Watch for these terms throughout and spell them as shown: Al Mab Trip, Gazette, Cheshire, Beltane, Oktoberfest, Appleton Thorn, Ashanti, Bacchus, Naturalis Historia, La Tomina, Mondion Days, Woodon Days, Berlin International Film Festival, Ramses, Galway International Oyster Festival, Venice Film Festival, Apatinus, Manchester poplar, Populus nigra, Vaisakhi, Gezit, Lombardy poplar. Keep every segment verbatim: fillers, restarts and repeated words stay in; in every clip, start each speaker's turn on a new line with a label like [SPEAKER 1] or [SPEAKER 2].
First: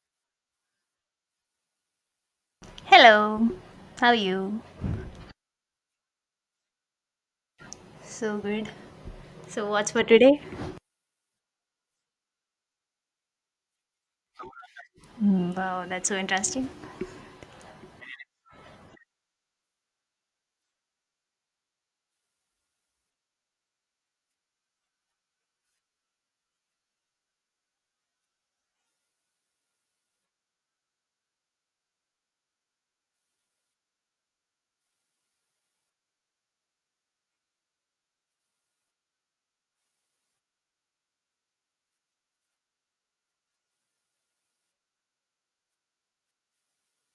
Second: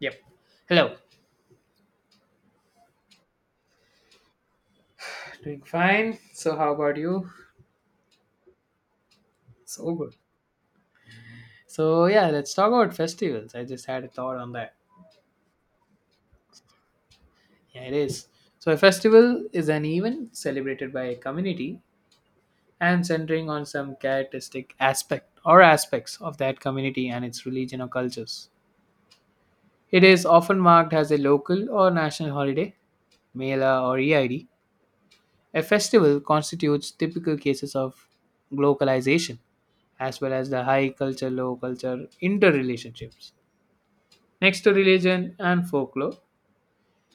[SPEAKER 1] Yep. Hello.
[SPEAKER 2] Hello, how are you?
[SPEAKER 1] Doing fine. So, how about you?
[SPEAKER 2] So good. So, what's
[SPEAKER 1] So
[SPEAKER 2] for
[SPEAKER 1] good.
[SPEAKER 2] today?
[SPEAKER 1] So, yeah, let's talk about festivals. I just had a thought on that.
[SPEAKER 2] Mm, wow, that's so interesting.
[SPEAKER 1] Yeah, it is. So, a festival is an event celebrated by a community and centering on some characteristic aspect or aspects of that community and its religion or cultures. It is often marked as a local or national holiday, Mela or E I D. A festival constitutes typical cases of globalization as well as the high culture low culture interrelationships. Next to religion and folklore,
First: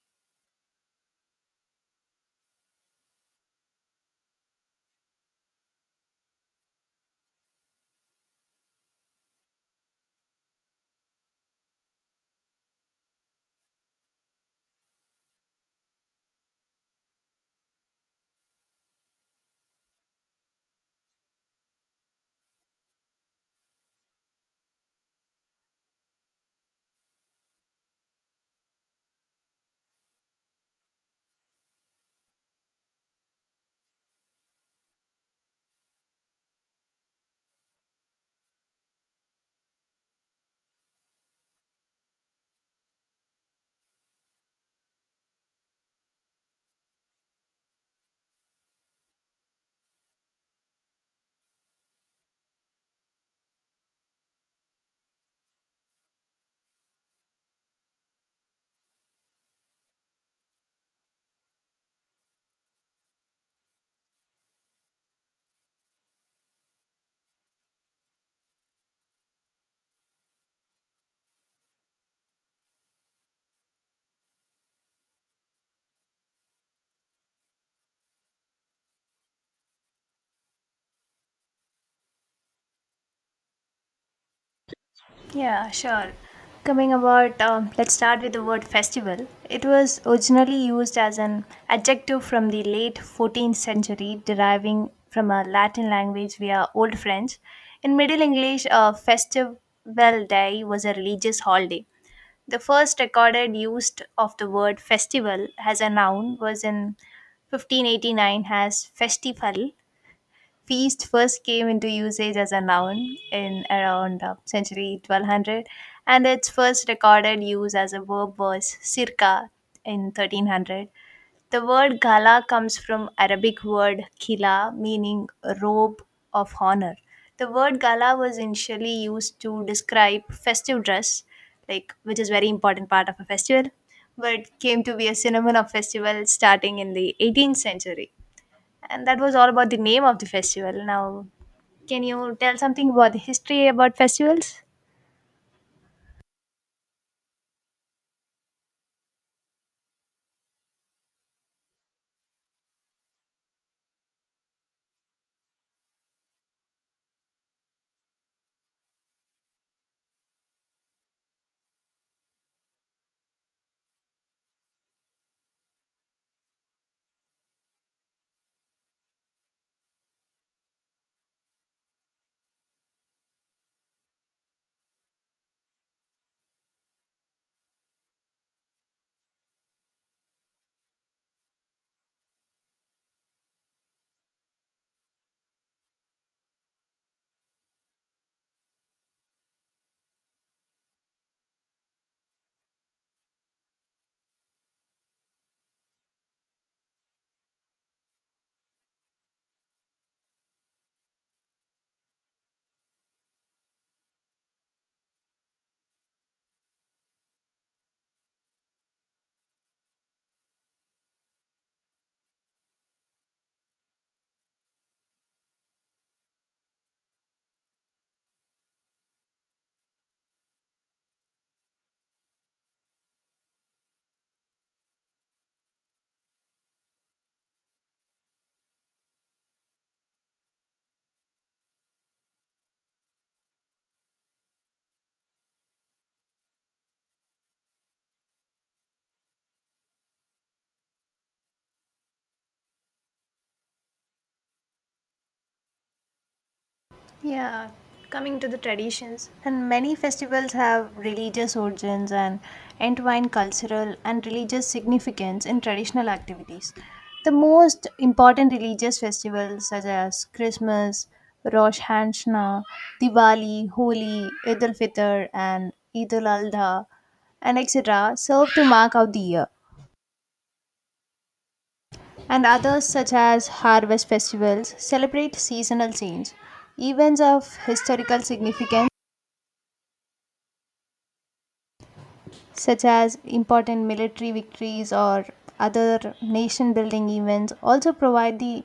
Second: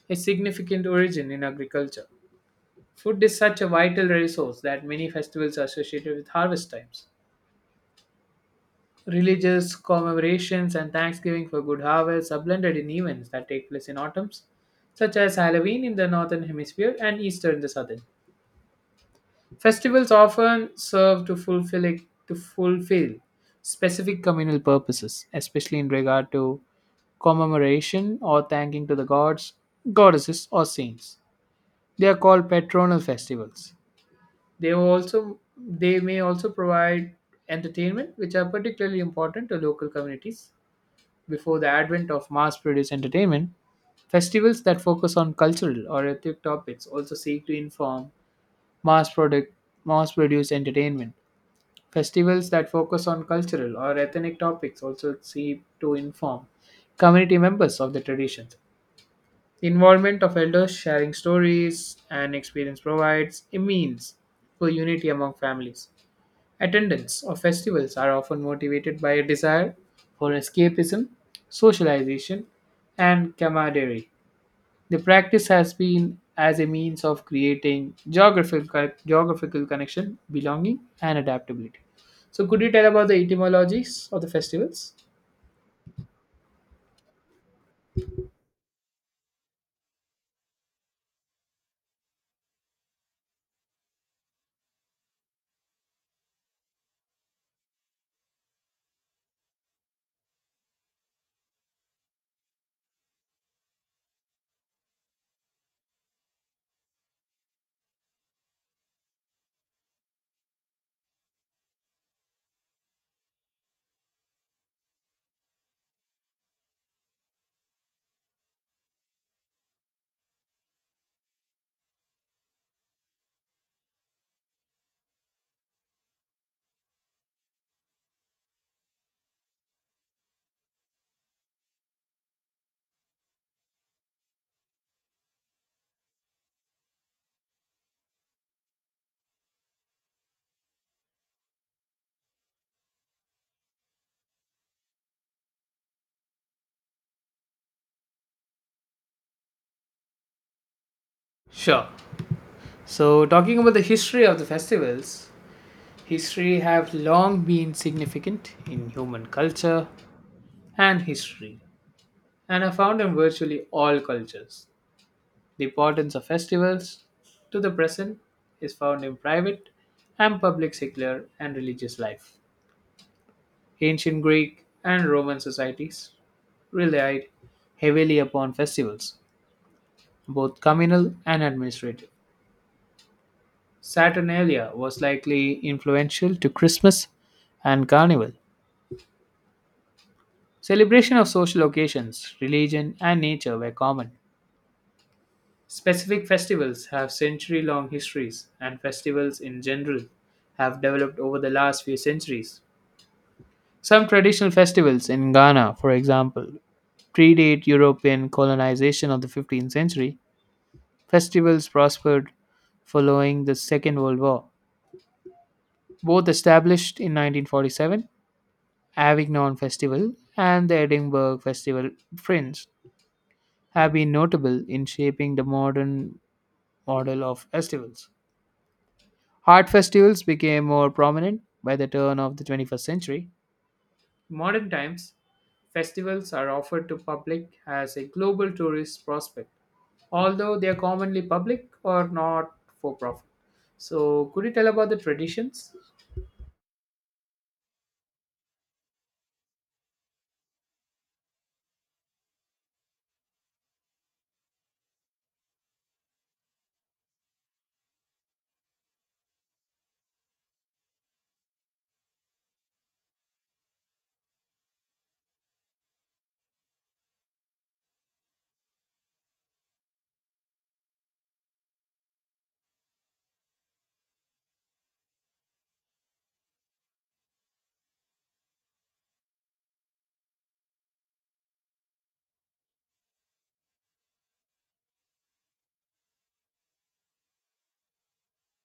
[SPEAKER 1] a significant origin in agriculture. Food is such a vital resource that many festivals are associated with harvest times. Religious commemorations and thanksgiving for good harvests are blended in events that take place in autumns, such as Halloween in the northern hemisphere and Easter in the southern. Festivals often serve to fulfill a- to fulfill specific communal purposes, especially in regard to commemoration or thanking to the gods, goddesses, or saints. They are called patronal festivals. They will also they may also provide entertainment, which are particularly important to local communities. Before the advent of mass-produced entertainment, festivals that focus on cultural or ethnic topics also seek to inform mass-product mass-produced entertainment. Festivals that focus on cultural or ethnic topics also seek to inform community members of the traditions. Involvement of elders sharing stories and experience provides a means for unity among families. Attendance of festivals are often motivated by a desire for escapism, socialization, and camaraderie. The practice has been as a means of creating geographical geographical connection, belonging, and adaptability. So, could you tell about the etymologies of the festivals?
[SPEAKER 2] Yeah, sure. Coming about, um, let's start with the word festival. It was originally used as an adjective from the late fourteenth century, deriving from a Latin language via Old French. In Middle English, a festival day was a religious holiday. The first recorded use of the word festival as a noun was in fifteen eighty-nine as festival. Feast first came into usage as a noun in around uh, century twelve hundred, and its first recorded use as a verb was circa in thirteen hundred. The word gala comes from Arabic word khila meaning robe of honor. The word gala was initially used to describe festive dress, like, which is very important part of a festival, but came to be a synonym of festival starting in the eighteenth century. And that was all about the name of the festival. Now, can you tell something about the history about festivals?
[SPEAKER 1] Sure. So, talking about the history of the festivals, history have long been significant in human culture and history and are found in virtually all cultures. The importance of festivals to the present is found in private and public secular and religious life. Ancient Greek and Roman societies relied heavily upon festivals, both communal and administrative. Saturnalia was likely influential to Christmas and Carnival. Celebration of social occasions, religion, and nature were common. Specific festivals have century long histories, and festivals in general have developed over the last few centuries. Some traditional festivals in Ghana, for example, predate European colonization of the fifteenth century. Festivals prospered following the Second World War. Both established in nineteen forty-seven, Avignon Festival and the Edinburgh Festival Fringe have been notable in shaping the modern model of festivals. Art festivals became more prominent by the turn of the twenty-first century. Modern times, festivals are offered to public as a global tourist prospect, although they are commonly public or not for profit. So, could you tell about the traditions?
[SPEAKER 2] Yeah, coming to the traditions, and many festivals have religious origins and entwine cultural and religious significance in traditional activities. The most important religious festivals, such as Christmas, Rosh Hashanah, Diwali, Holi, Eid al Fitr, and Eid al Adha, and et cetera, serve to mark out the year. And others, such as harvest festivals, celebrate seasonal change, events of historical significance, such as important military victories or other nation building events, also provide the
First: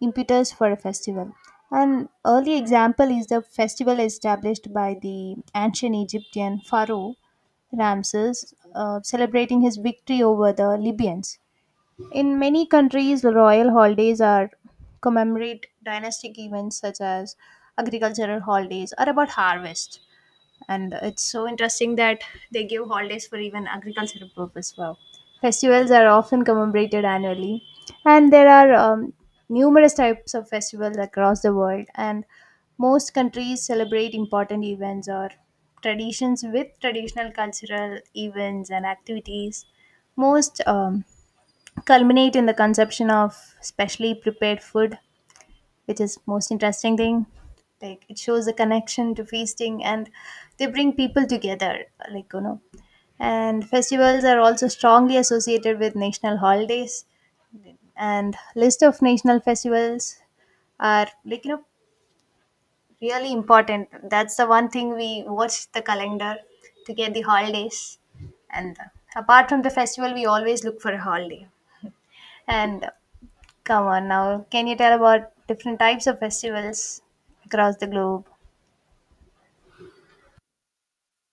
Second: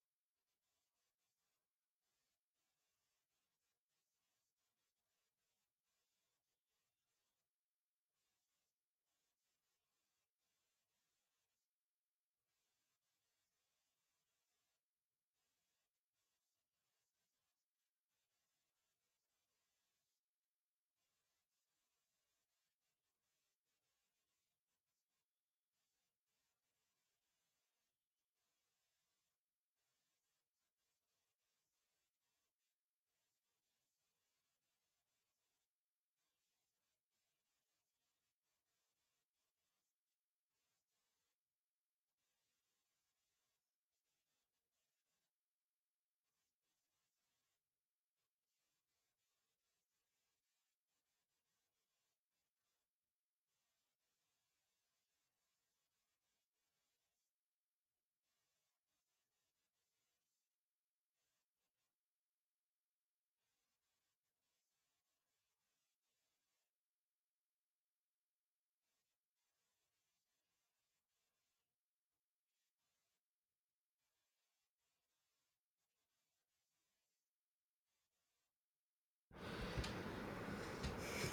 [SPEAKER 2] impetus for a festival. An early example is the festival established by the ancient Egyptian pharaoh Ramses, uh, celebrating his victory over the Libyans. In many countries, royal holidays are commemorate dynastic events, such as agricultural holidays are about harvest. And it's so interesting that they give holidays for even agricultural purpose. Wow. Festivals are often commemorated annually, and there are um, numerous types of festivals across the world. And most countries celebrate important events or traditions with traditional cultural events and activities. Most um, culminate in the consumption of specially prepared food, which is most interesting thing. Like it shows a connection to feasting, and they bring people together, like you know. And festivals are also strongly associated with national holidays, and list of national festivals are like you know really important. That's the one thing we watch the calendar to get the holidays. And uh, apart from the festival, we always look for a holiday. And come on now, can you tell about different types of festivals across the globe?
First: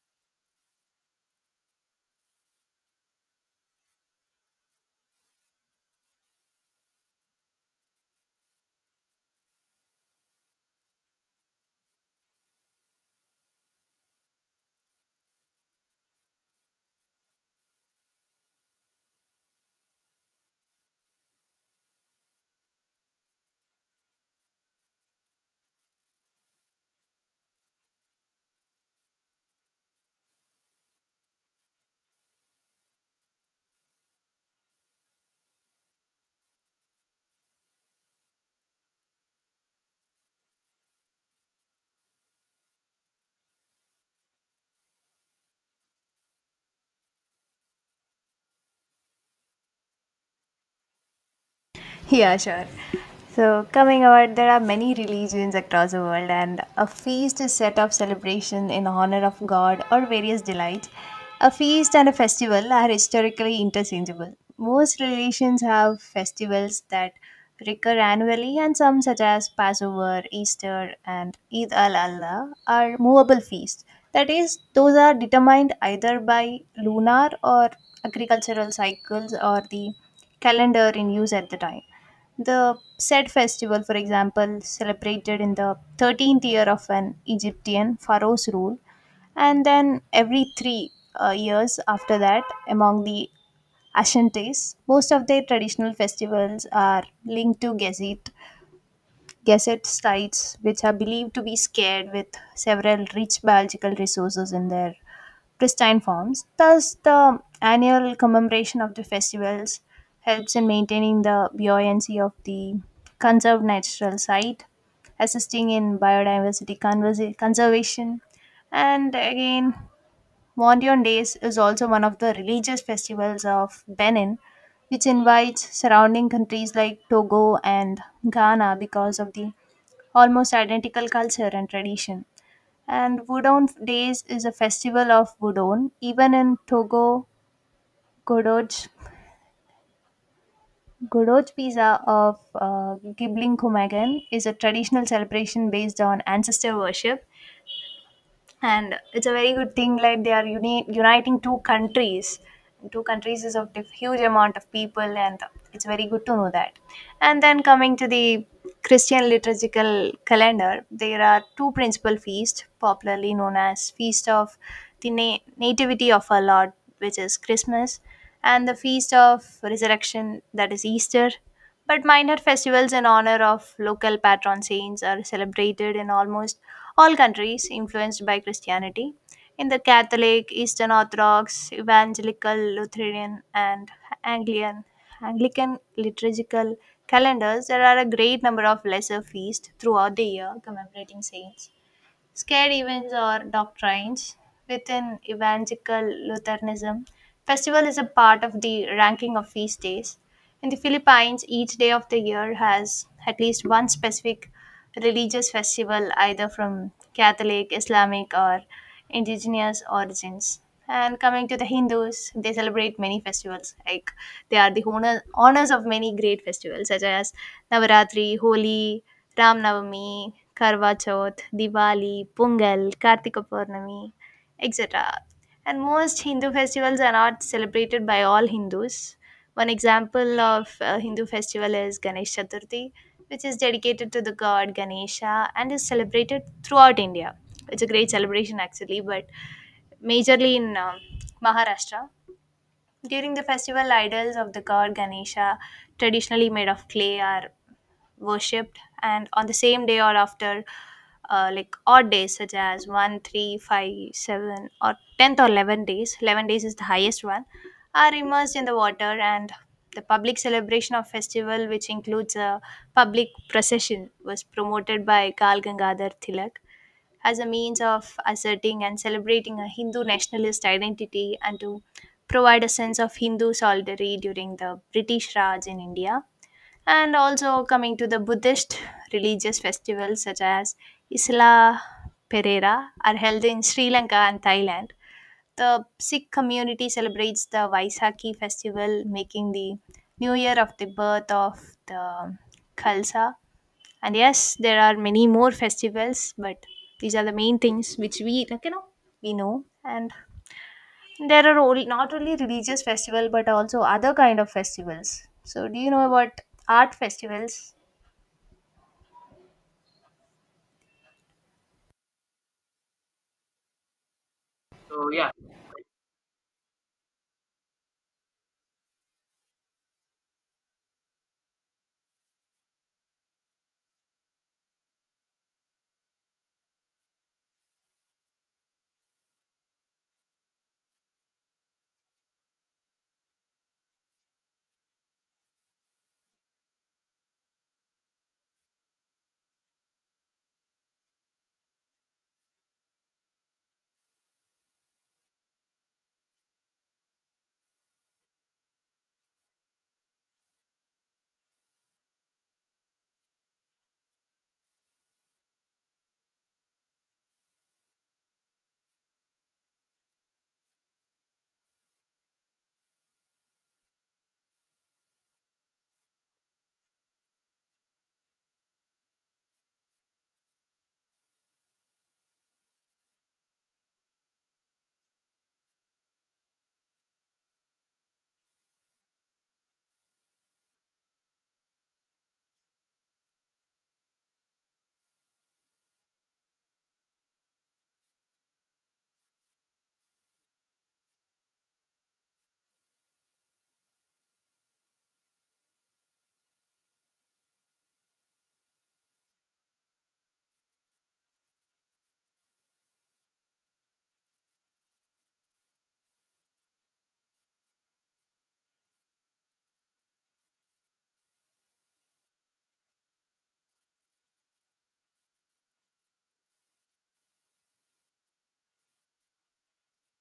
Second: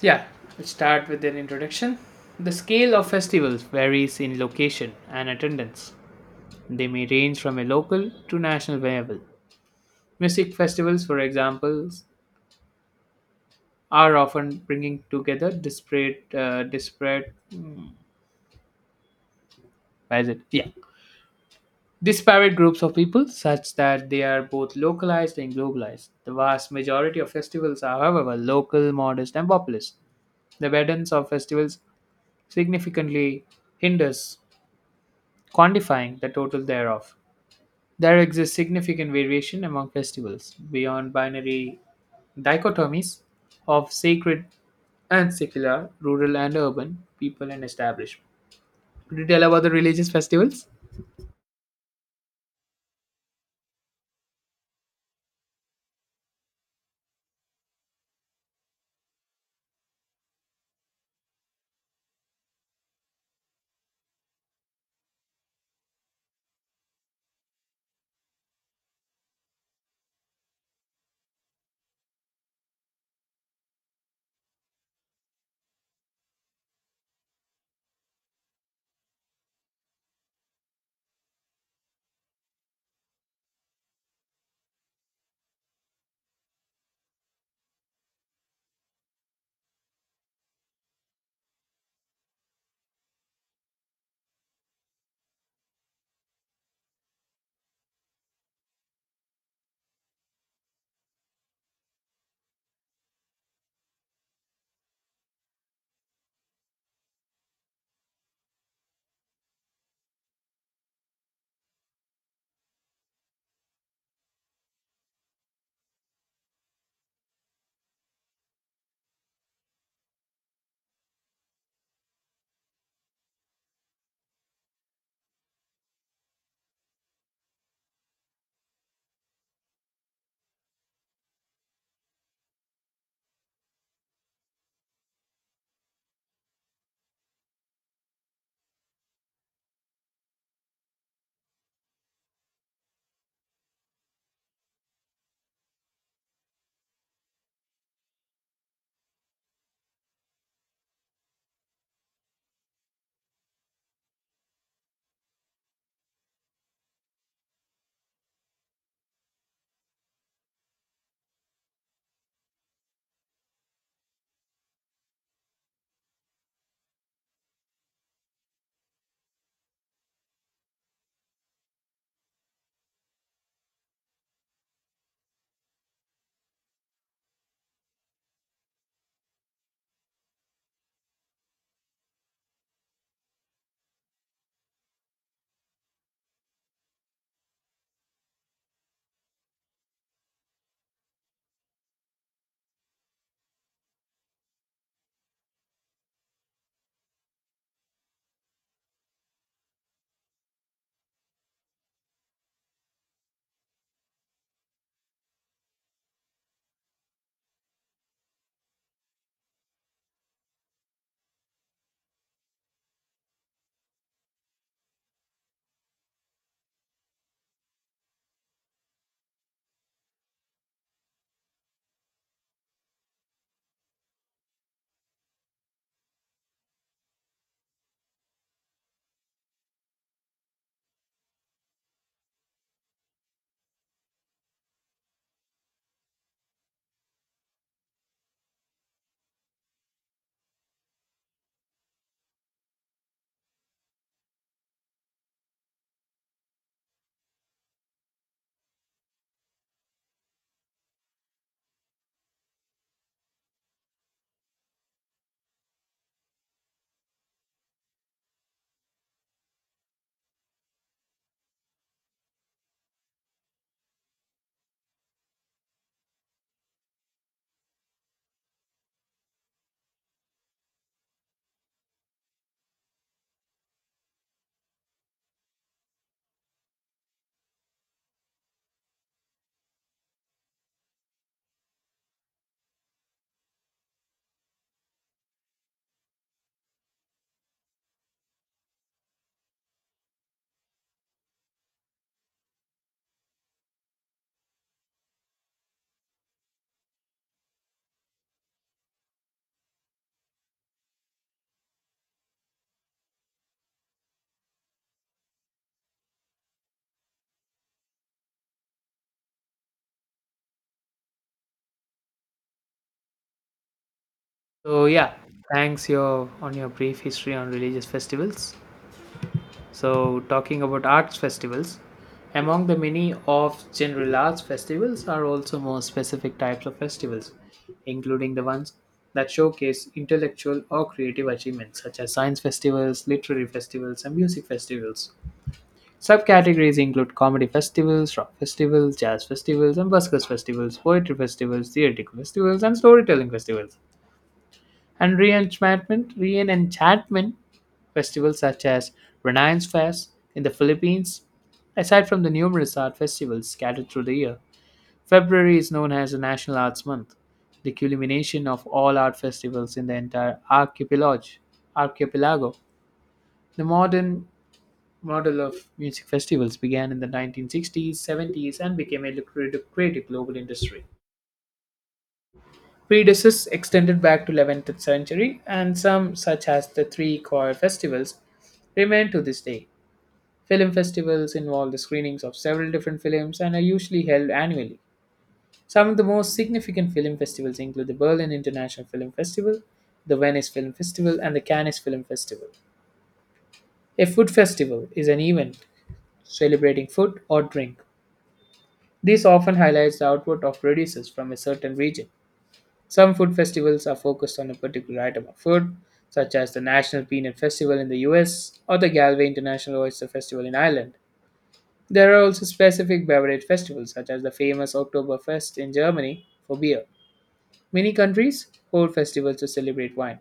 [SPEAKER 1] Yeah, let's start with an introduction. The scale of festivals varies in location and attendance. They may range from a local to national level. Music festivals, for example, are often bringing together disparate, uh, disparate, mm, what is it? Yeah, disparate groups of people such that they are both localized and globalized. The vast majority of festivals are, however, local, modest, and populist. The burdens of festivals significantly hinders quantifying the total thereof. There exists significant variation among festivals beyond binary dichotomies of sacred and secular, rural and urban, people and establishment. Could you tell about the religious festivals?
[SPEAKER 2] Yeah, sure. So, coming out, there are many religions across the world, and a feast is set up celebration in honor of God or various delights. A feast and a festival are historically interchangeable. Most religions have festivals that recur annually, and some, such as Passover, Easter, and Eid al Allah, are movable feasts. That is, those are determined either by lunar or agricultural cycles or the calendar in use at the time. The said festival, for example, celebrated in the thirteenth year of an Egyptian pharaoh's rule, and then every three uh, years after that. Among the Ashantis, most of their traditional festivals are linked to Gezit, Gazette sites, which are believed to be scared with several rich biological resources in their pristine forms. Thus, the annual commemoration of the festivals helps in maintaining the buoyancy of the conserved natural site, assisting in biodiversity conversa- conservation. And again, Mondion Days is also one of the religious festivals of Benin, which invites surrounding countries like Togo and Ghana because of the almost identical culture and tradition. And Woodon Days is a festival of Woodon. Even in Togo, Godoj, Godoj Pizza of uh, Gibling Kumagan is a traditional celebration based on ancestor worship. And it's a very good thing, like, they are uni- uniting two countries two countries is of diff- huge amount of people, and it's very good to know that. And then, coming to the Christian liturgical calendar, there are two principal feasts popularly known as feast of the Na- nativity of our Lord, which is Christmas, and the feast of resurrection, that is Easter. But minor festivals in honor of local patron saints are celebrated in almost all countries influenced by Christianity. In the Catholic, Eastern Orthodox, Evangelical, Lutheran, and Anglican, Anglican liturgical calendars, there are a great number of lesser feasts throughout the year commemorating saints. Scare events or doctrines within evangelical Lutheranism. Festival is a part of the ranking of feast days. In the Philippines, each day of the year has at least one specific religious festival, either from Catholic, Islamic, or indigenous origins. And coming to the Hindus, they celebrate many festivals. Like, they are the honor, honors of many great festivals such as Navaratri, Holi, Ram Navami, Karva Chauth, Diwali, Pungal, Kartika Purnami, et cetera. And most Hindu festivals are not celebrated by all Hindus. One example of a Hindu festival is Ganesh Chaturthi, which is dedicated to the god Ganesha and is celebrated throughout India. It's a great celebration actually, but majorly in um Maharashtra. During the festival, idols of the god Ganesha, traditionally made of clay, are worshipped, and on the same day or after, uh, like odd days such as one, three, five, seven, or tenth or eleven days, eleven days is the highest one, are immersed in the water. And the public celebration of festival, which includes a public procession, was promoted by Kal Gangadhar Tilak as a means of asserting and celebrating a Hindu nationalist identity and to provide a sense of Hindu solidarity during the British Raj in India. And also coming to the Buddhist religious festivals such as Isla Perera are held in Sri Lanka and Thailand. The Sikh community celebrates the Vaisakhi festival, making the new year of the birth of the Khalsa. And yes, there are many more festivals, but these are the main things which we like you know we know. And there are only, not only religious festival but also other kind of festivals. So do you know about art festivals?
[SPEAKER 1] So
[SPEAKER 2] So
[SPEAKER 1] yeah,
[SPEAKER 2] yeah.
[SPEAKER 1] thanks your on your brief history on religious festivals. So talking about arts festivals, among the many of general arts festivals are also more specific types of festivals, including the ones that showcase intellectual or creative achievements such as science festivals, literary festivals, and music festivals. Subcategories include comedy festivals, rock festivals, jazz festivals, and buskers festivals, poetry festivals, theatrical festivals, and storytelling festivals. And reenchantment, reenchantment festivals such as Renaissance Fest in the Philippines. Aside from the numerous art festivals scattered through the year, February is known as the National Arts Month, the culmination of all art festivals in the entire archipelago. archipelago. The modern model of music festivals began in the nineteen sixties, seventies, and became a lucrative, creative global industry. Prejudices extended back to eleventh century, and some, such as the three choir festivals, remain to this day. Film festivals involve the screenings of several different films and are usually held annually. Some of the most significant film festivals include the Berlin International Film Festival, the Venice Film Festival, and the Cannes Film Festival. A food festival is an event celebrating food or drink. This often highlights the output of producers from a certain region. Some food festivals are focused on a particular item of food, such as the National Peanut Festival in the U S or the Galway International Oyster Festival in Ireland. There are also specific beverage festivals, such as the famous Oktoberfest in Germany for beer. Many countries hold festivals to celebrate wine.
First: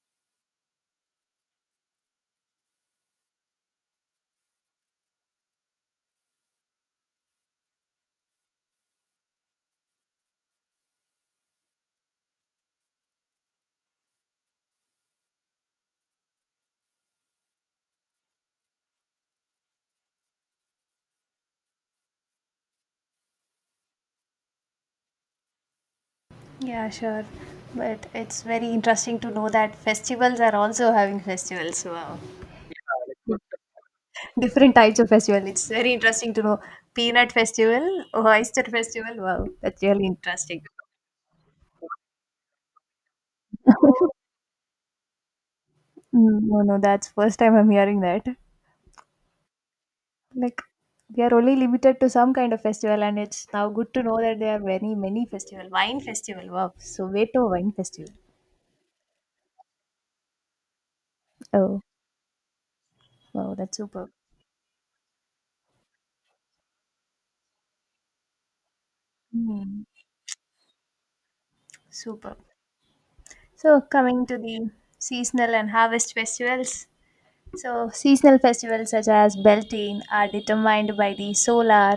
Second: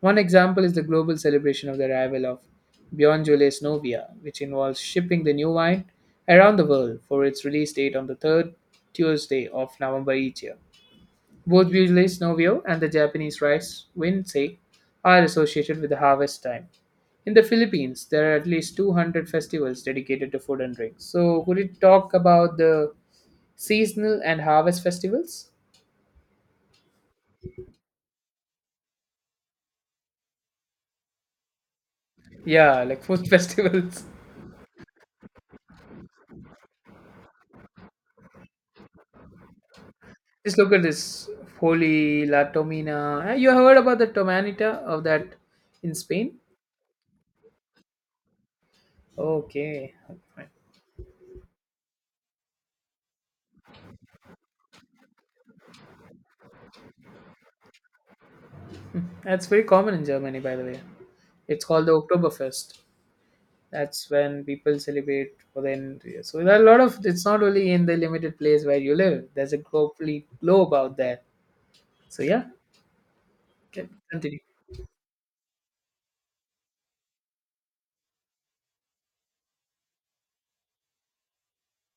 [SPEAKER 1] One example is the global celebration of the arrival of Bjornjule's Novia, which involves shipping the new wine around the world for its release date on the third Tuesday of November each year. Both Beaujolais Nouveau and the Japanese rice Winsei are associated with the harvest time. In the Philippines, there are at least two hundred festivals dedicated to food and drinks. So, could you talk about the seasonal and harvest festivals?
[SPEAKER 2] Yeah, sure. But it's very interesting to know that festivals are also having festivals. Wow.
[SPEAKER 1] Yeah, like food
[SPEAKER 2] uh,
[SPEAKER 1] festivals.
[SPEAKER 2] Different types of festival. It's very interesting to know. Peanut festival, oyster festival. Wow, that's really
[SPEAKER 1] Just
[SPEAKER 2] interesting.
[SPEAKER 1] look at this Holi, La Tomina. Eh, you have heard about the Tomanita of that in Spain?
[SPEAKER 2] Mm, no, no, that's first time I'm hearing that.
[SPEAKER 1] Okay, fine.
[SPEAKER 2] Like, we are only limited to some kind of festival, and it's now good to know that there are many, many festival. Wine festival, wow! So Soweto Wine Festival.
[SPEAKER 1] That's very common in Germany, by the way. It's
[SPEAKER 2] Oh,
[SPEAKER 1] called the Oktoberfest.
[SPEAKER 2] wow, that's superb.
[SPEAKER 1] That's when people celebrate for the end. So there are a lot of it's not only in the limited place where you live. There's a
[SPEAKER 2] Mm,
[SPEAKER 1] globally globe out there. So
[SPEAKER 2] superb.
[SPEAKER 1] yeah,
[SPEAKER 2] So
[SPEAKER 1] can
[SPEAKER 2] coming to
[SPEAKER 1] continue.
[SPEAKER 2] the seasonal and harvest festivals. So seasonal festivals such as Beltane are determined by the solar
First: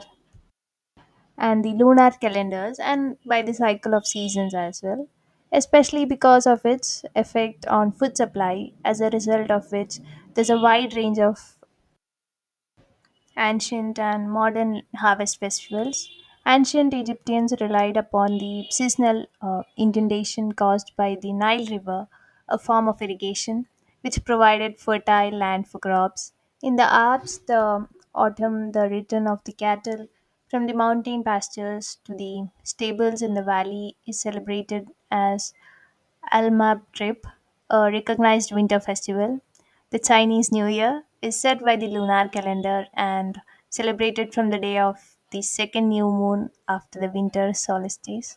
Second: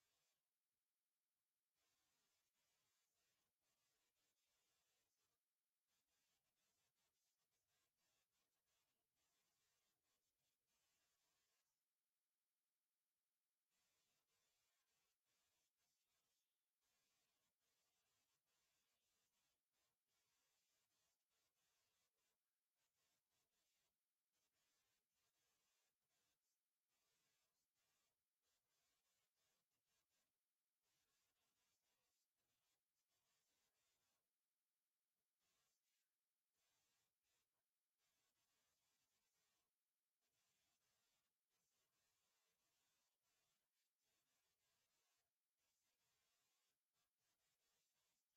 [SPEAKER 2] and the lunar calendars and by the cycle of seasons as well, especially because of its effect on food supply, as a result of which there's a wide range of ancient and modern harvest festivals. Ancient Egyptians relied upon the seasonal uh, inundation caused by the Nile River, a form of irrigation which provided fertile land for crops. In the Alps, the autumn, the return of the cattle from the mountain pastures to the stables in the valley is celebrated as Al Mab Trip. A recognized winter festival, the Chinese New Year, is set by the lunar calendar and celebrated from the day of the second new moon after the winter solstice.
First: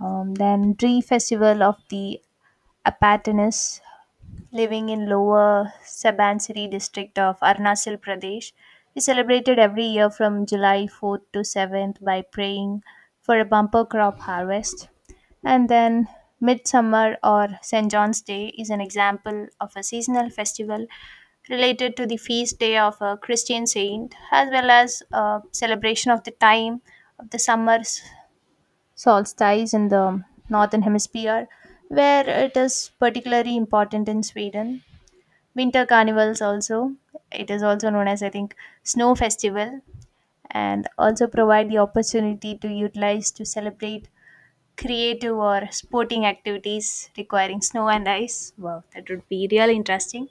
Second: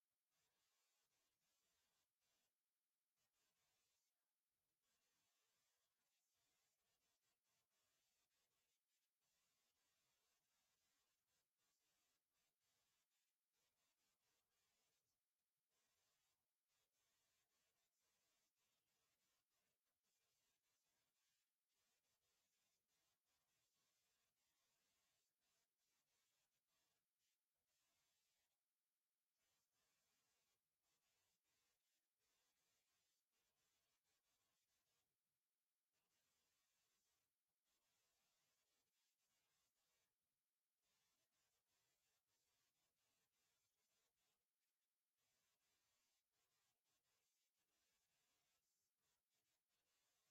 [SPEAKER 2] Um, then Tree Festival of the Apatinus living in Lower Sabansiri district of Arunachal Pradesh is celebrated every year from July fourth to seventh by praying for a bumper crop harvest. And then Midsummer or Saint John's Day is an example of a seasonal festival related to the feast day of a Christian saint, as well as a celebration of the time of the summer s- solstice in the northern hemisphere, where it is particularly important in Sweden. Winter carnivals, also, it is also known as, I think, snow festival, and also provide the opportunity to utilize to celebrate creative or sporting activities requiring snow and ice. Wow, that would be really interesting.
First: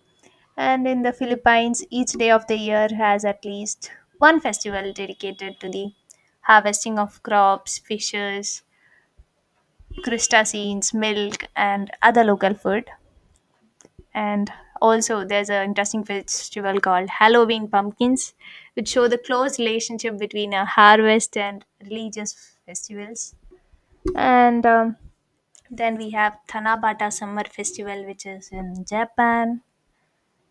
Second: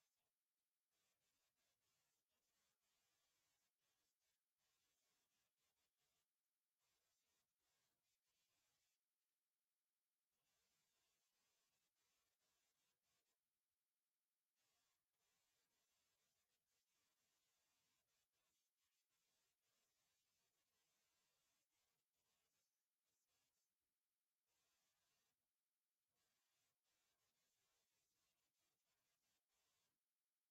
[SPEAKER 2] And in the Philippines, each day of the year has at least one festival dedicated to the harvesting of crops, fishes, crustaceans, milk, and other local food. And also there's an interesting festival called Halloween pumpkins, which show the close relationship between a harvest and religious festivals. And um, then we have Tanabata summer festival, which is in Japan,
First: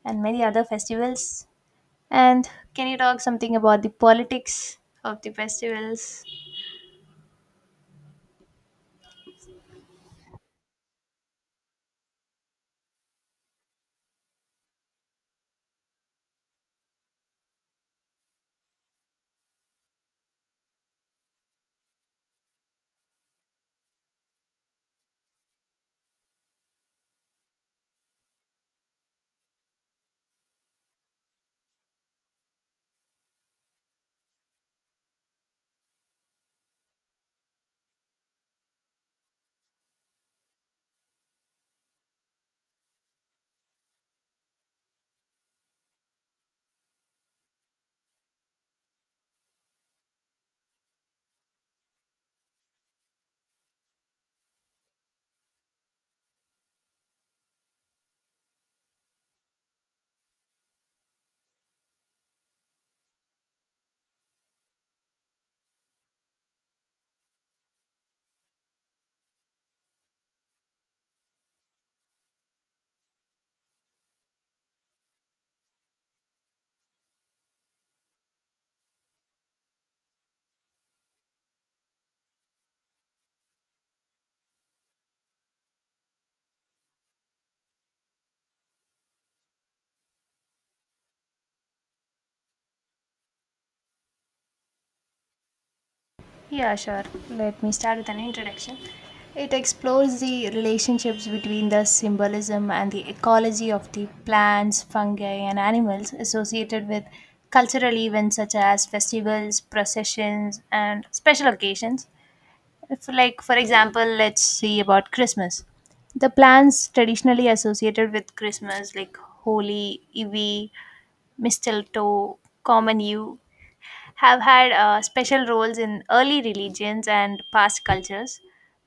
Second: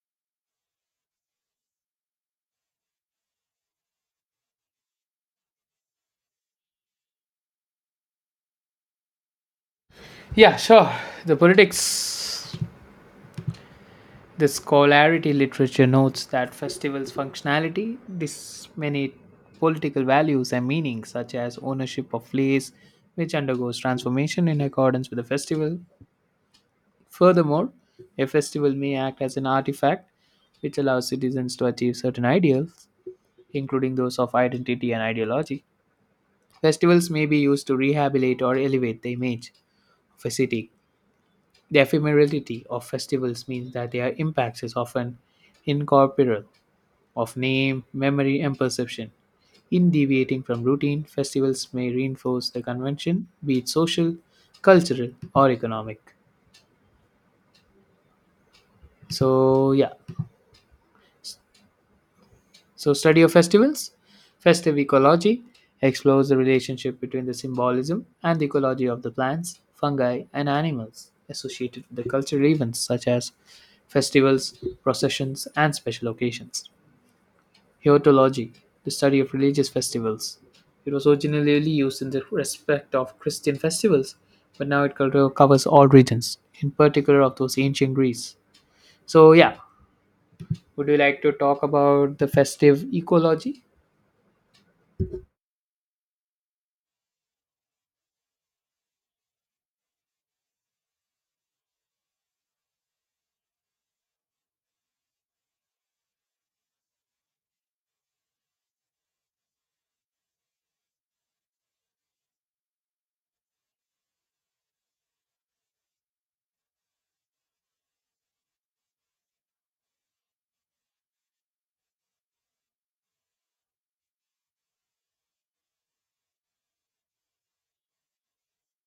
[SPEAKER 2] and many other festivals. And can you talk something about the politics of the festivals?
[SPEAKER 1] Yeah, sure. The politics the scholarity literature notes that festivals' functionality disseminate political values and meanings such as ownership of place, which undergoes transformation in accordance with the festival. Furthermore, a festival may act as an artifact which allows citizens to achieve certain ideals including those of identity and ideology. Festivals may be used to rehabilitate or elevate the image of a city. The ephemerality of festivals means that their impact is often incorporeal, of name, memory, and perception. In deviating from routine, festivals may reinforce the convention, be it social, cultural, or economic. So, yeah, so, study of festivals, festive ecology explores the relationship between the symbolism and the ecology of the plants, fungi, and animals associated with the cultural events such as festivals, processions, and special occasions. Heotology, the study of religious festivals. It was originally used in the respect of Christian festivals, but now it co- covers all regions, in particular of those ancient Greece. So, yeah, would you like to talk about the festive ecology?
[SPEAKER 2] Yeah, sure. Let me start with an introduction. It explores the relationships between the symbolism and the ecology of the plants, fungi, and animals associated with cultural events such as festivals, processions, and special occasions. If, like, for example, let's see about Christmas. The plants traditionally associated with Christmas, like Holi, Ivy, Mistletoe, Common Yew, have had uh, special roles in early religions and past cultures,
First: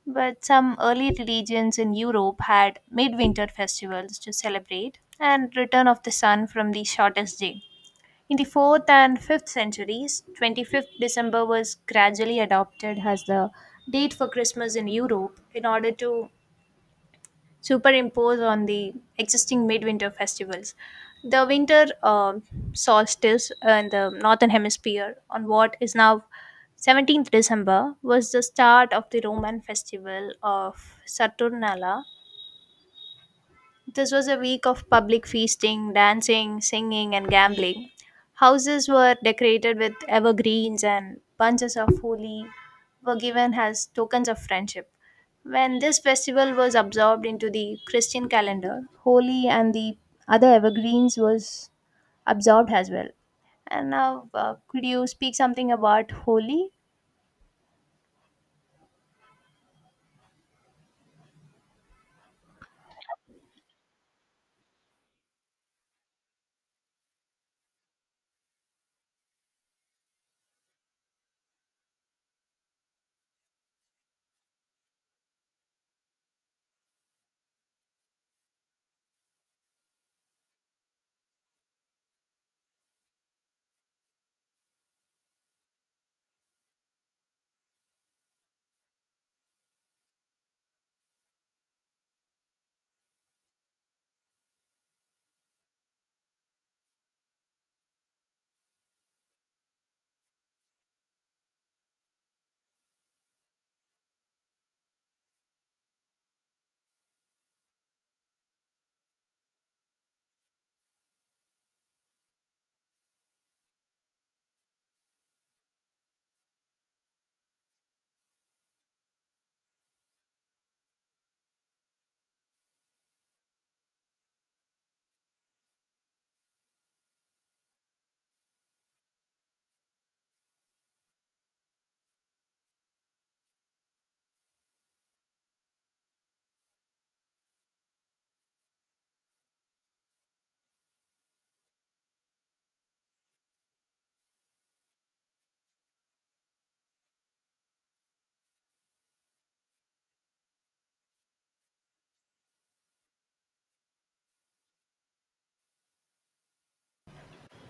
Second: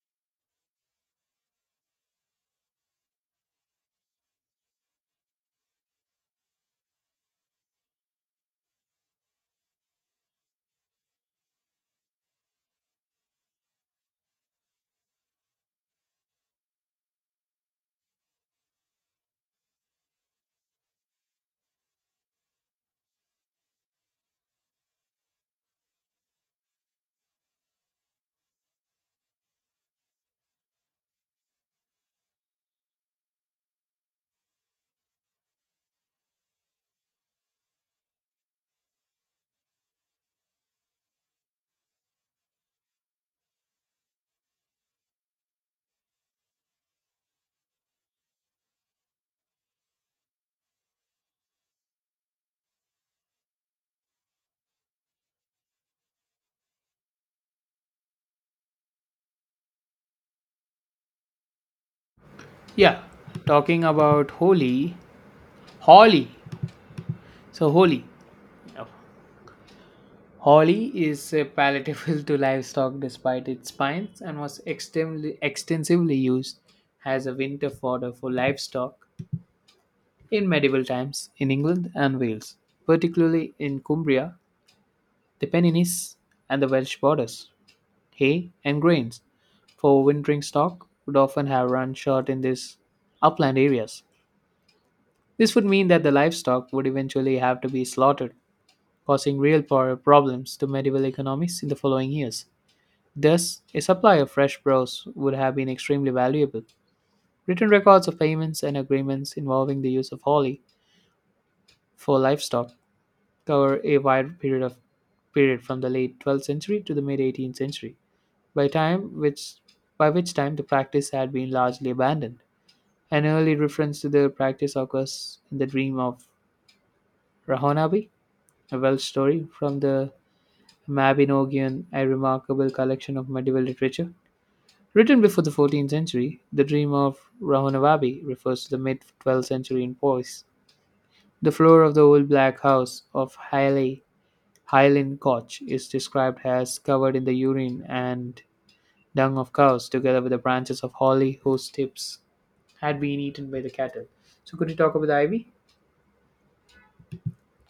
[SPEAKER 2] but some early religions in Europe had midwinter festivals to celebrate and return of the sun from the shortest day. In the fourth and fifth centuries, the twenty-fifth of December was gradually adopted as the date for Christmas in Europe in order to superimpose on the existing midwinter festivals. The winter um solstice in the northern hemisphere on what is now the seventeenth of December was the start of the Roman festival of Saturnalia. This was a week of public feasting, dancing, singing, and gambling. Houses were decorated with evergreens, and bunches of holi were given as tokens of friendship. When this festival was absorbed into the Christian calendar, holi and the other evergreens was absorbed as well. And now, uh, could you speak something about holi?
[SPEAKER 1] Yeah, talking about Holi, Holly. So Holi, Holly is uh, palatable to livestock despite its spines and was extensively, extensively used as a winter fodder for livestock in medieval times in England and Wales, particularly in Cumbria, the Pennines, and the Welsh borders. Hay and grains for wintering stock would often have run short in these upland areas. This would mean that the livestock would eventually have to be slaughtered causing real power problems to medieval economies in the following years. Thus, a supply of fresh prose would have been extremely valuable. Written records of payments and agreements involving the use of holly for livestock cover a wide period of period from the late twelfth century to the mid eighteenth century, by time which by which time the practice had been largely abandoned. An early reference to the practice occurs in the Dream of Rahonabi, a Welsh story from the Mabinogion, a remarkable collection of medieval literature. Written before the fourteenth century, the Dream of Rahunavabi refers to the mid twelfth century in Powys. The floor of the old black house of Hyley, Koch, is described as covered in the urine and dung of cows, together with the branches of holly whose tips had been eaten by the cattle. So, could you talk about the ivy?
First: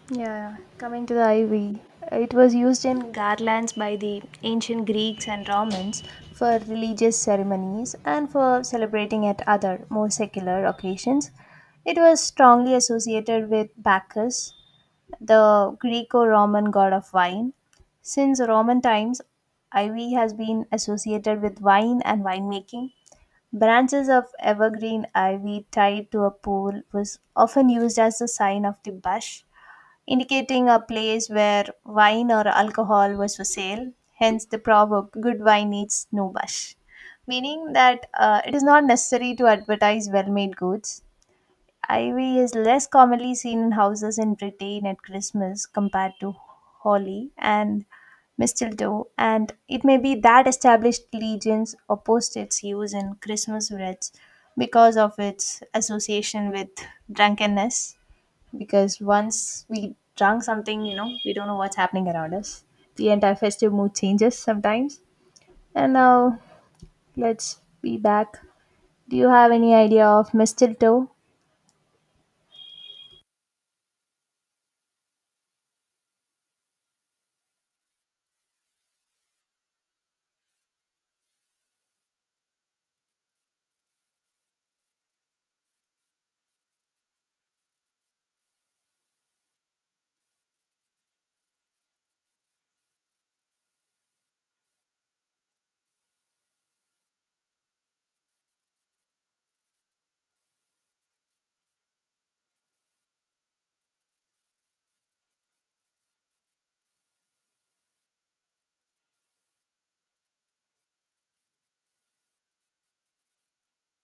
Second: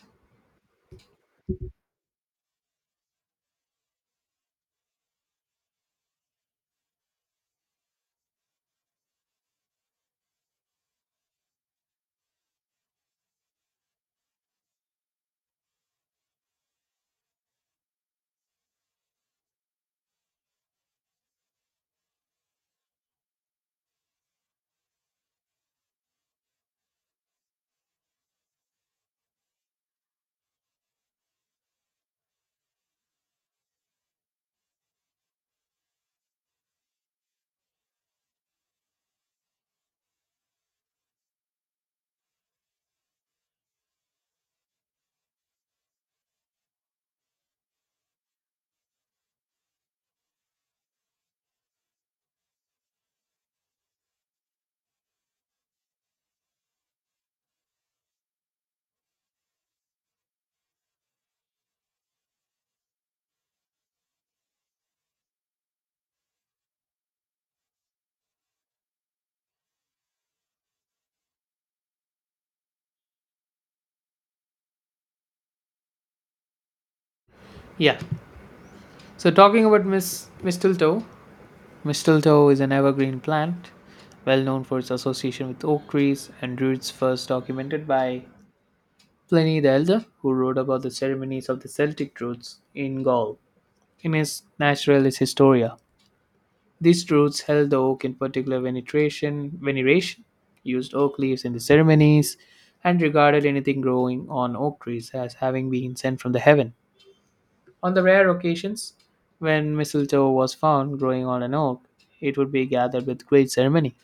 [SPEAKER 2] Yeah, coming to the ivy, it was used in garlands by the ancient Greeks and Romans for religious ceremonies and for celebrating at other, more secular occasions. It was strongly associated with Bacchus, the Greco Roman god of wine. Since Roman times, ivy has been associated with wine and winemaking. Branches of evergreen ivy tied to a pole was often used as the sign of the bush indicating a place where wine or alcohol was for sale, hence the proverb, good wine needs no bush. Meaning that uh, it is not necessary to advertise well made goods. Ivy is less commonly seen in houses in Britain at Christmas compared to holly and mistletoe, and it may be that established legends opposed its use in Christmas wreaths because of its association with drunkenness because once we drunk something, you know, we don't know what's happening around us. The entire festive mood changes sometimes. And now let's be back. Do you have any idea of mistletoe?
[SPEAKER 1] Yeah. So, talking about Miss Miss Tulto, Mistletoe is an evergreen plant, well known for its association with oak trees and roots, first documented by Pliny the Elder, who wrote about the ceremonies of the Celtic Druids in Gaul in his Naturalis Historia. These Druids held the oak in particular veneration, veneration, used oak leaves in the ceremonies, and regarded anything growing on oak trees as having been sent from the heaven. On the rare occasions when mistletoe was found growing on an oak, it would be gathered with great ceremony.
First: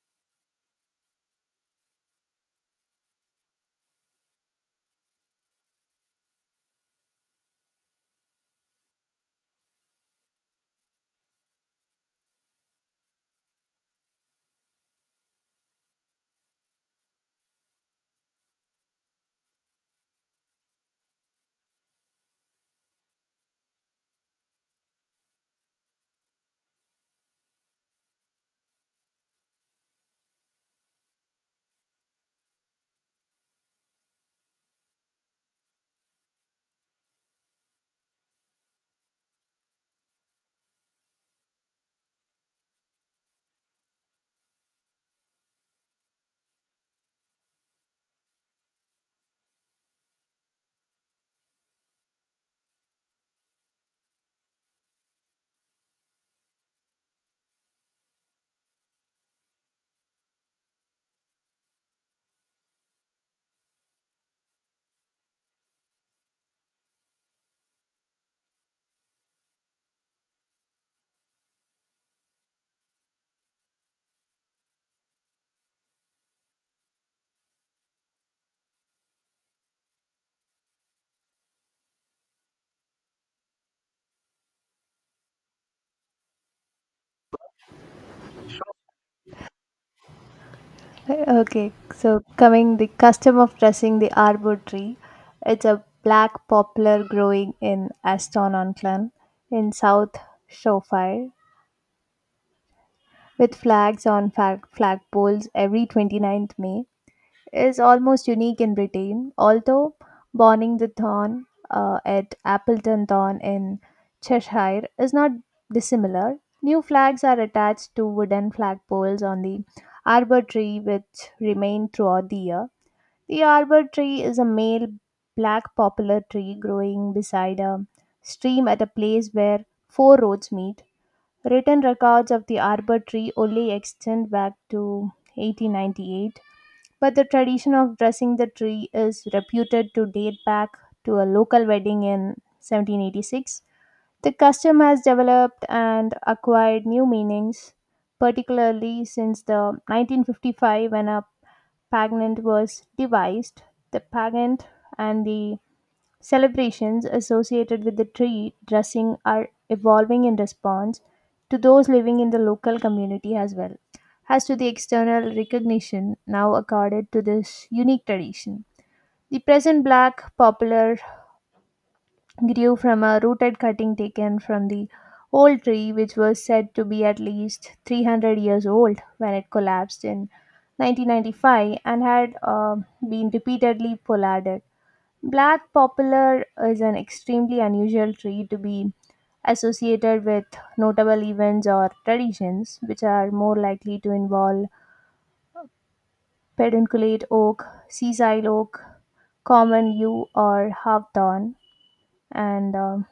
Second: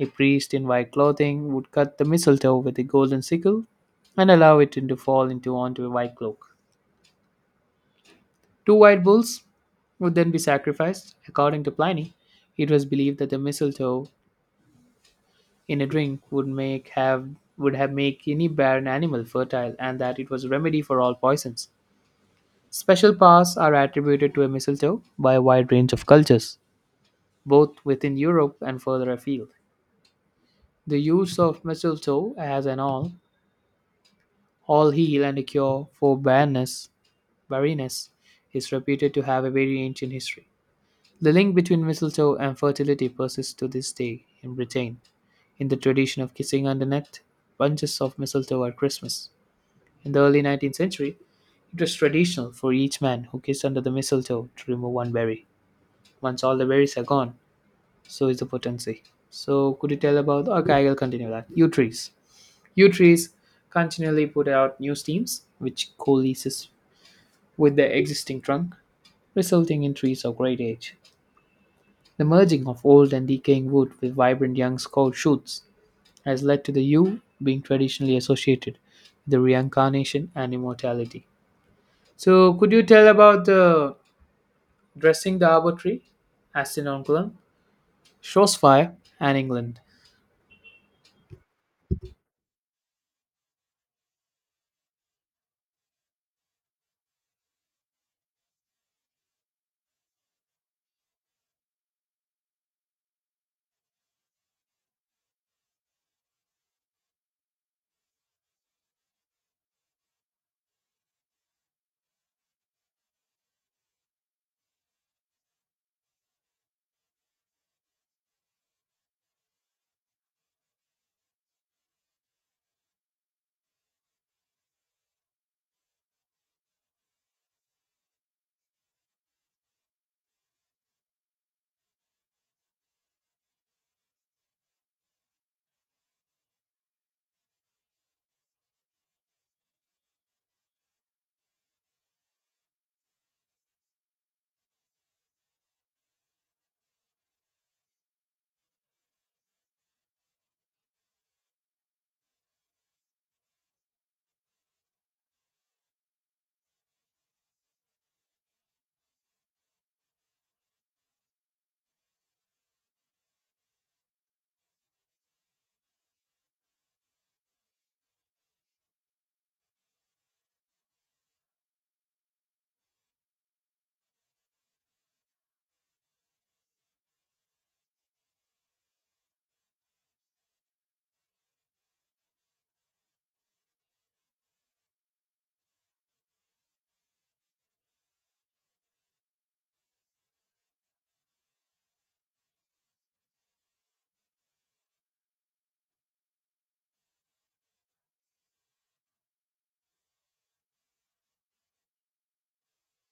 [SPEAKER 1] A priest in white clothing would cut the mistletoe with a golden sickle and allow it to fall into onto a white cloak. Two white bulls would then be sacrificed. According to Pliny, it was believed that the mistletoe in a drink would make have would have make any barren animal fertile and that it was a remedy for all poisons. Special powers are attributed to a mistletoe by a wide range of cultures, both within Europe and further afield. The use of mistletoe as an all All heal and a cure for barrenness, barrenness is reputed to have a very ancient history. The link between mistletoe and fertility persists to this day in Britain. In the tradition of kissing underneath bunches of mistletoe at Christmas. In the early nineteenth century, it was traditional for each man who kissed under the mistletoe to remove one berry. Once all the berries are gone, so is the potency. So, could you tell about? Okay, I'll continue that. Yew trees. Yew trees continually put out new stems, which coalesces with their existing trunk, resulting in trees of great age. The merging of old and decaying wood with vibrant young scout shoots has led to the yew being traditionally associated with the reincarnation and immortality. So, could you tell about the dressing the arbor tree, Astinonculum, Shropshire, and England?
[SPEAKER 2] Okay, so coming the custom of dressing the arbor tree, it's a black poplar growing in Aston on Clun in South Shropshire with flags on flag flagpoles every 29th May is almost unique in Britain, although Bonning the Thorn uh, at Appleton Thorn in Cheshire is not dissimilar. New flags are attached to wooden flagpoles on the arbor tree, which remain throughout the year. The arbor tree is a male black poplar tree growing beside a stream at a place where four roads meet. Written records of the arbor tree only extend back to eighteen ninety-eight, but the tradition of dressing the tree is reputed to date back to a local wedding in seventeen eighty-six. The custom has developed and acquired new meanings, particularly since the nineteen fifty-five when a pageant was devised. The pageant and the celebrations associated with the tree dressing are evolving in response to those living in the local community as well as to the external recognition now accorded to this unique tradition. The present black poplar grew from a rooted cutting taken from the old tree, which was said to be at least three hundred years old when it collapsed in nineteen ninety-five and had uh, been repeatedly pollarded. Black poplar is an extremely unusual tree to be associated with notable events or traditions, which are more likely to involve pedunculate oak, sisal oak, common yew, or hawthorn. And um,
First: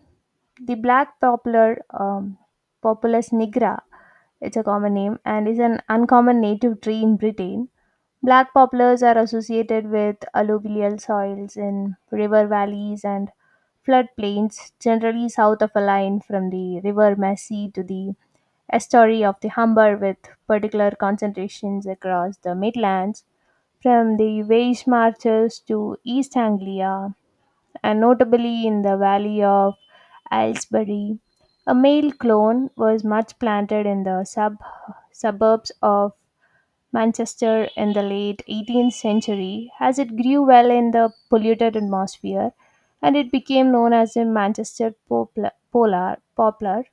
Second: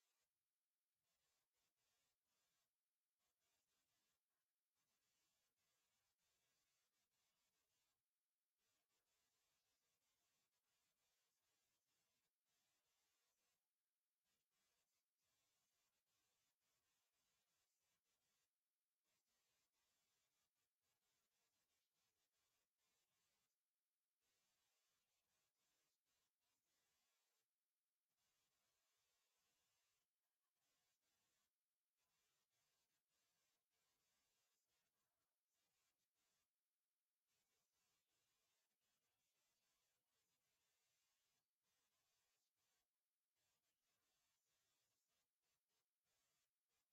[SPEAKER 2] The black poplar, um, Populus nigra, it's a common name, and is an uncommon native tree in Britain. Black poplars are associated with alluvial soils in river valleys and floodplains, generally south of a line from the River Mersey to the estuary of the Humber, with particular concentrations across the Midlands, from the Welsh Marches to East Anglia, and notably in the valley of Aylesbury. A male clone was much planted in the sub- suburbs of Manchester in the late eighteenth century as it grew well in the polluted atmosphere and it became known as the Manchester popla- polar, poplar.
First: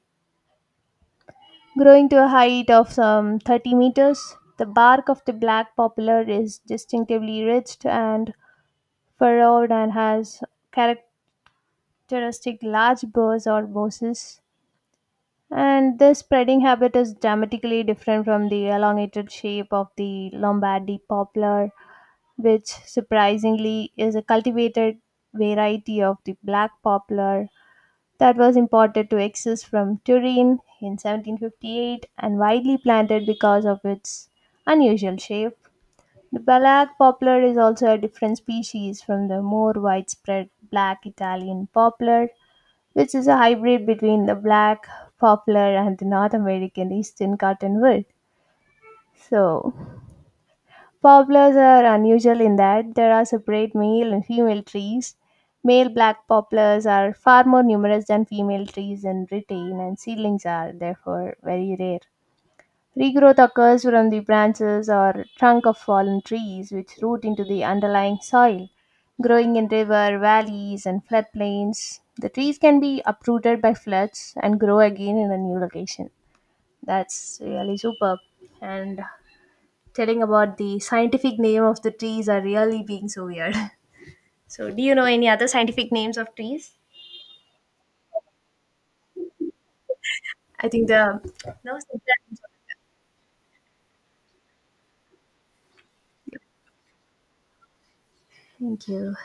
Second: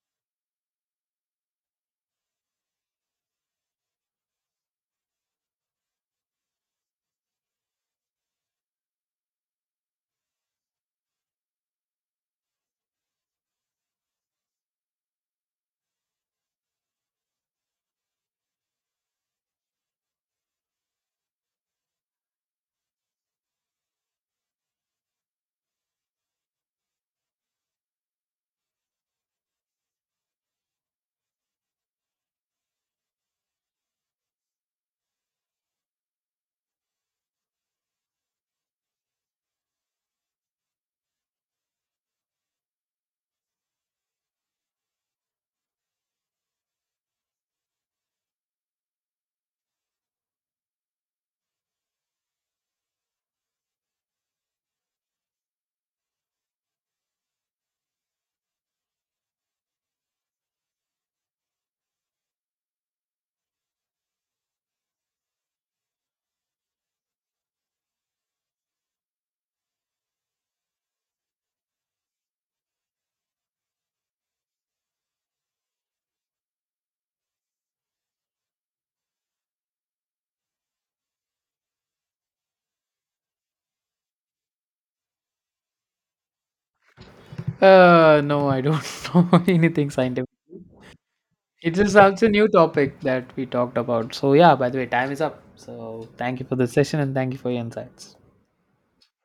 [SPEAKER 2] Growing to a height of some thirty meters, the bark of the black poplar is distinctively ridged and furrowed and has characteristic characteristic large burrs or bosses, and this spreading habit is dramatically different from the elongated shape of the lombardy poplar, which surprisingly is a cultivated variety of the black poplar that was imported to exist from Turin in seventeen fifty-eight and widely planted because of its unusual shape. The black poplar is also a different species from the more widespread black Italian poplar, which is a hybrid between the black poplar and the North American eastern cottonwood. So, poplars are unusual in that there are separate male and female trees. Male black poplars are far more numerous than female trees in Britain, and seedlings are therefore very rare. Regrowth occurs from the branches or trunk of fallen trees, which root into the underlying soil. Growing in river valleys and floodplains, the trees can be uprooted by floods and grow again in a new location. That's really superb. And telling about the scientific name of the trees are really being so weird. So, do you know any other scientific names of trees?
[SPEAKER 1] Uh, no, I don't know anything scientific.
[SPEAKER 2] I think the
[SPEAKER 1] It
[SPEAKER 2] no.
[SPEAKER 1] is also a new topic that we talked about. So, yeah, by the way, time is up. So, thank you for the session and thank you for your insights.
[SPEAKER 2] Thank you.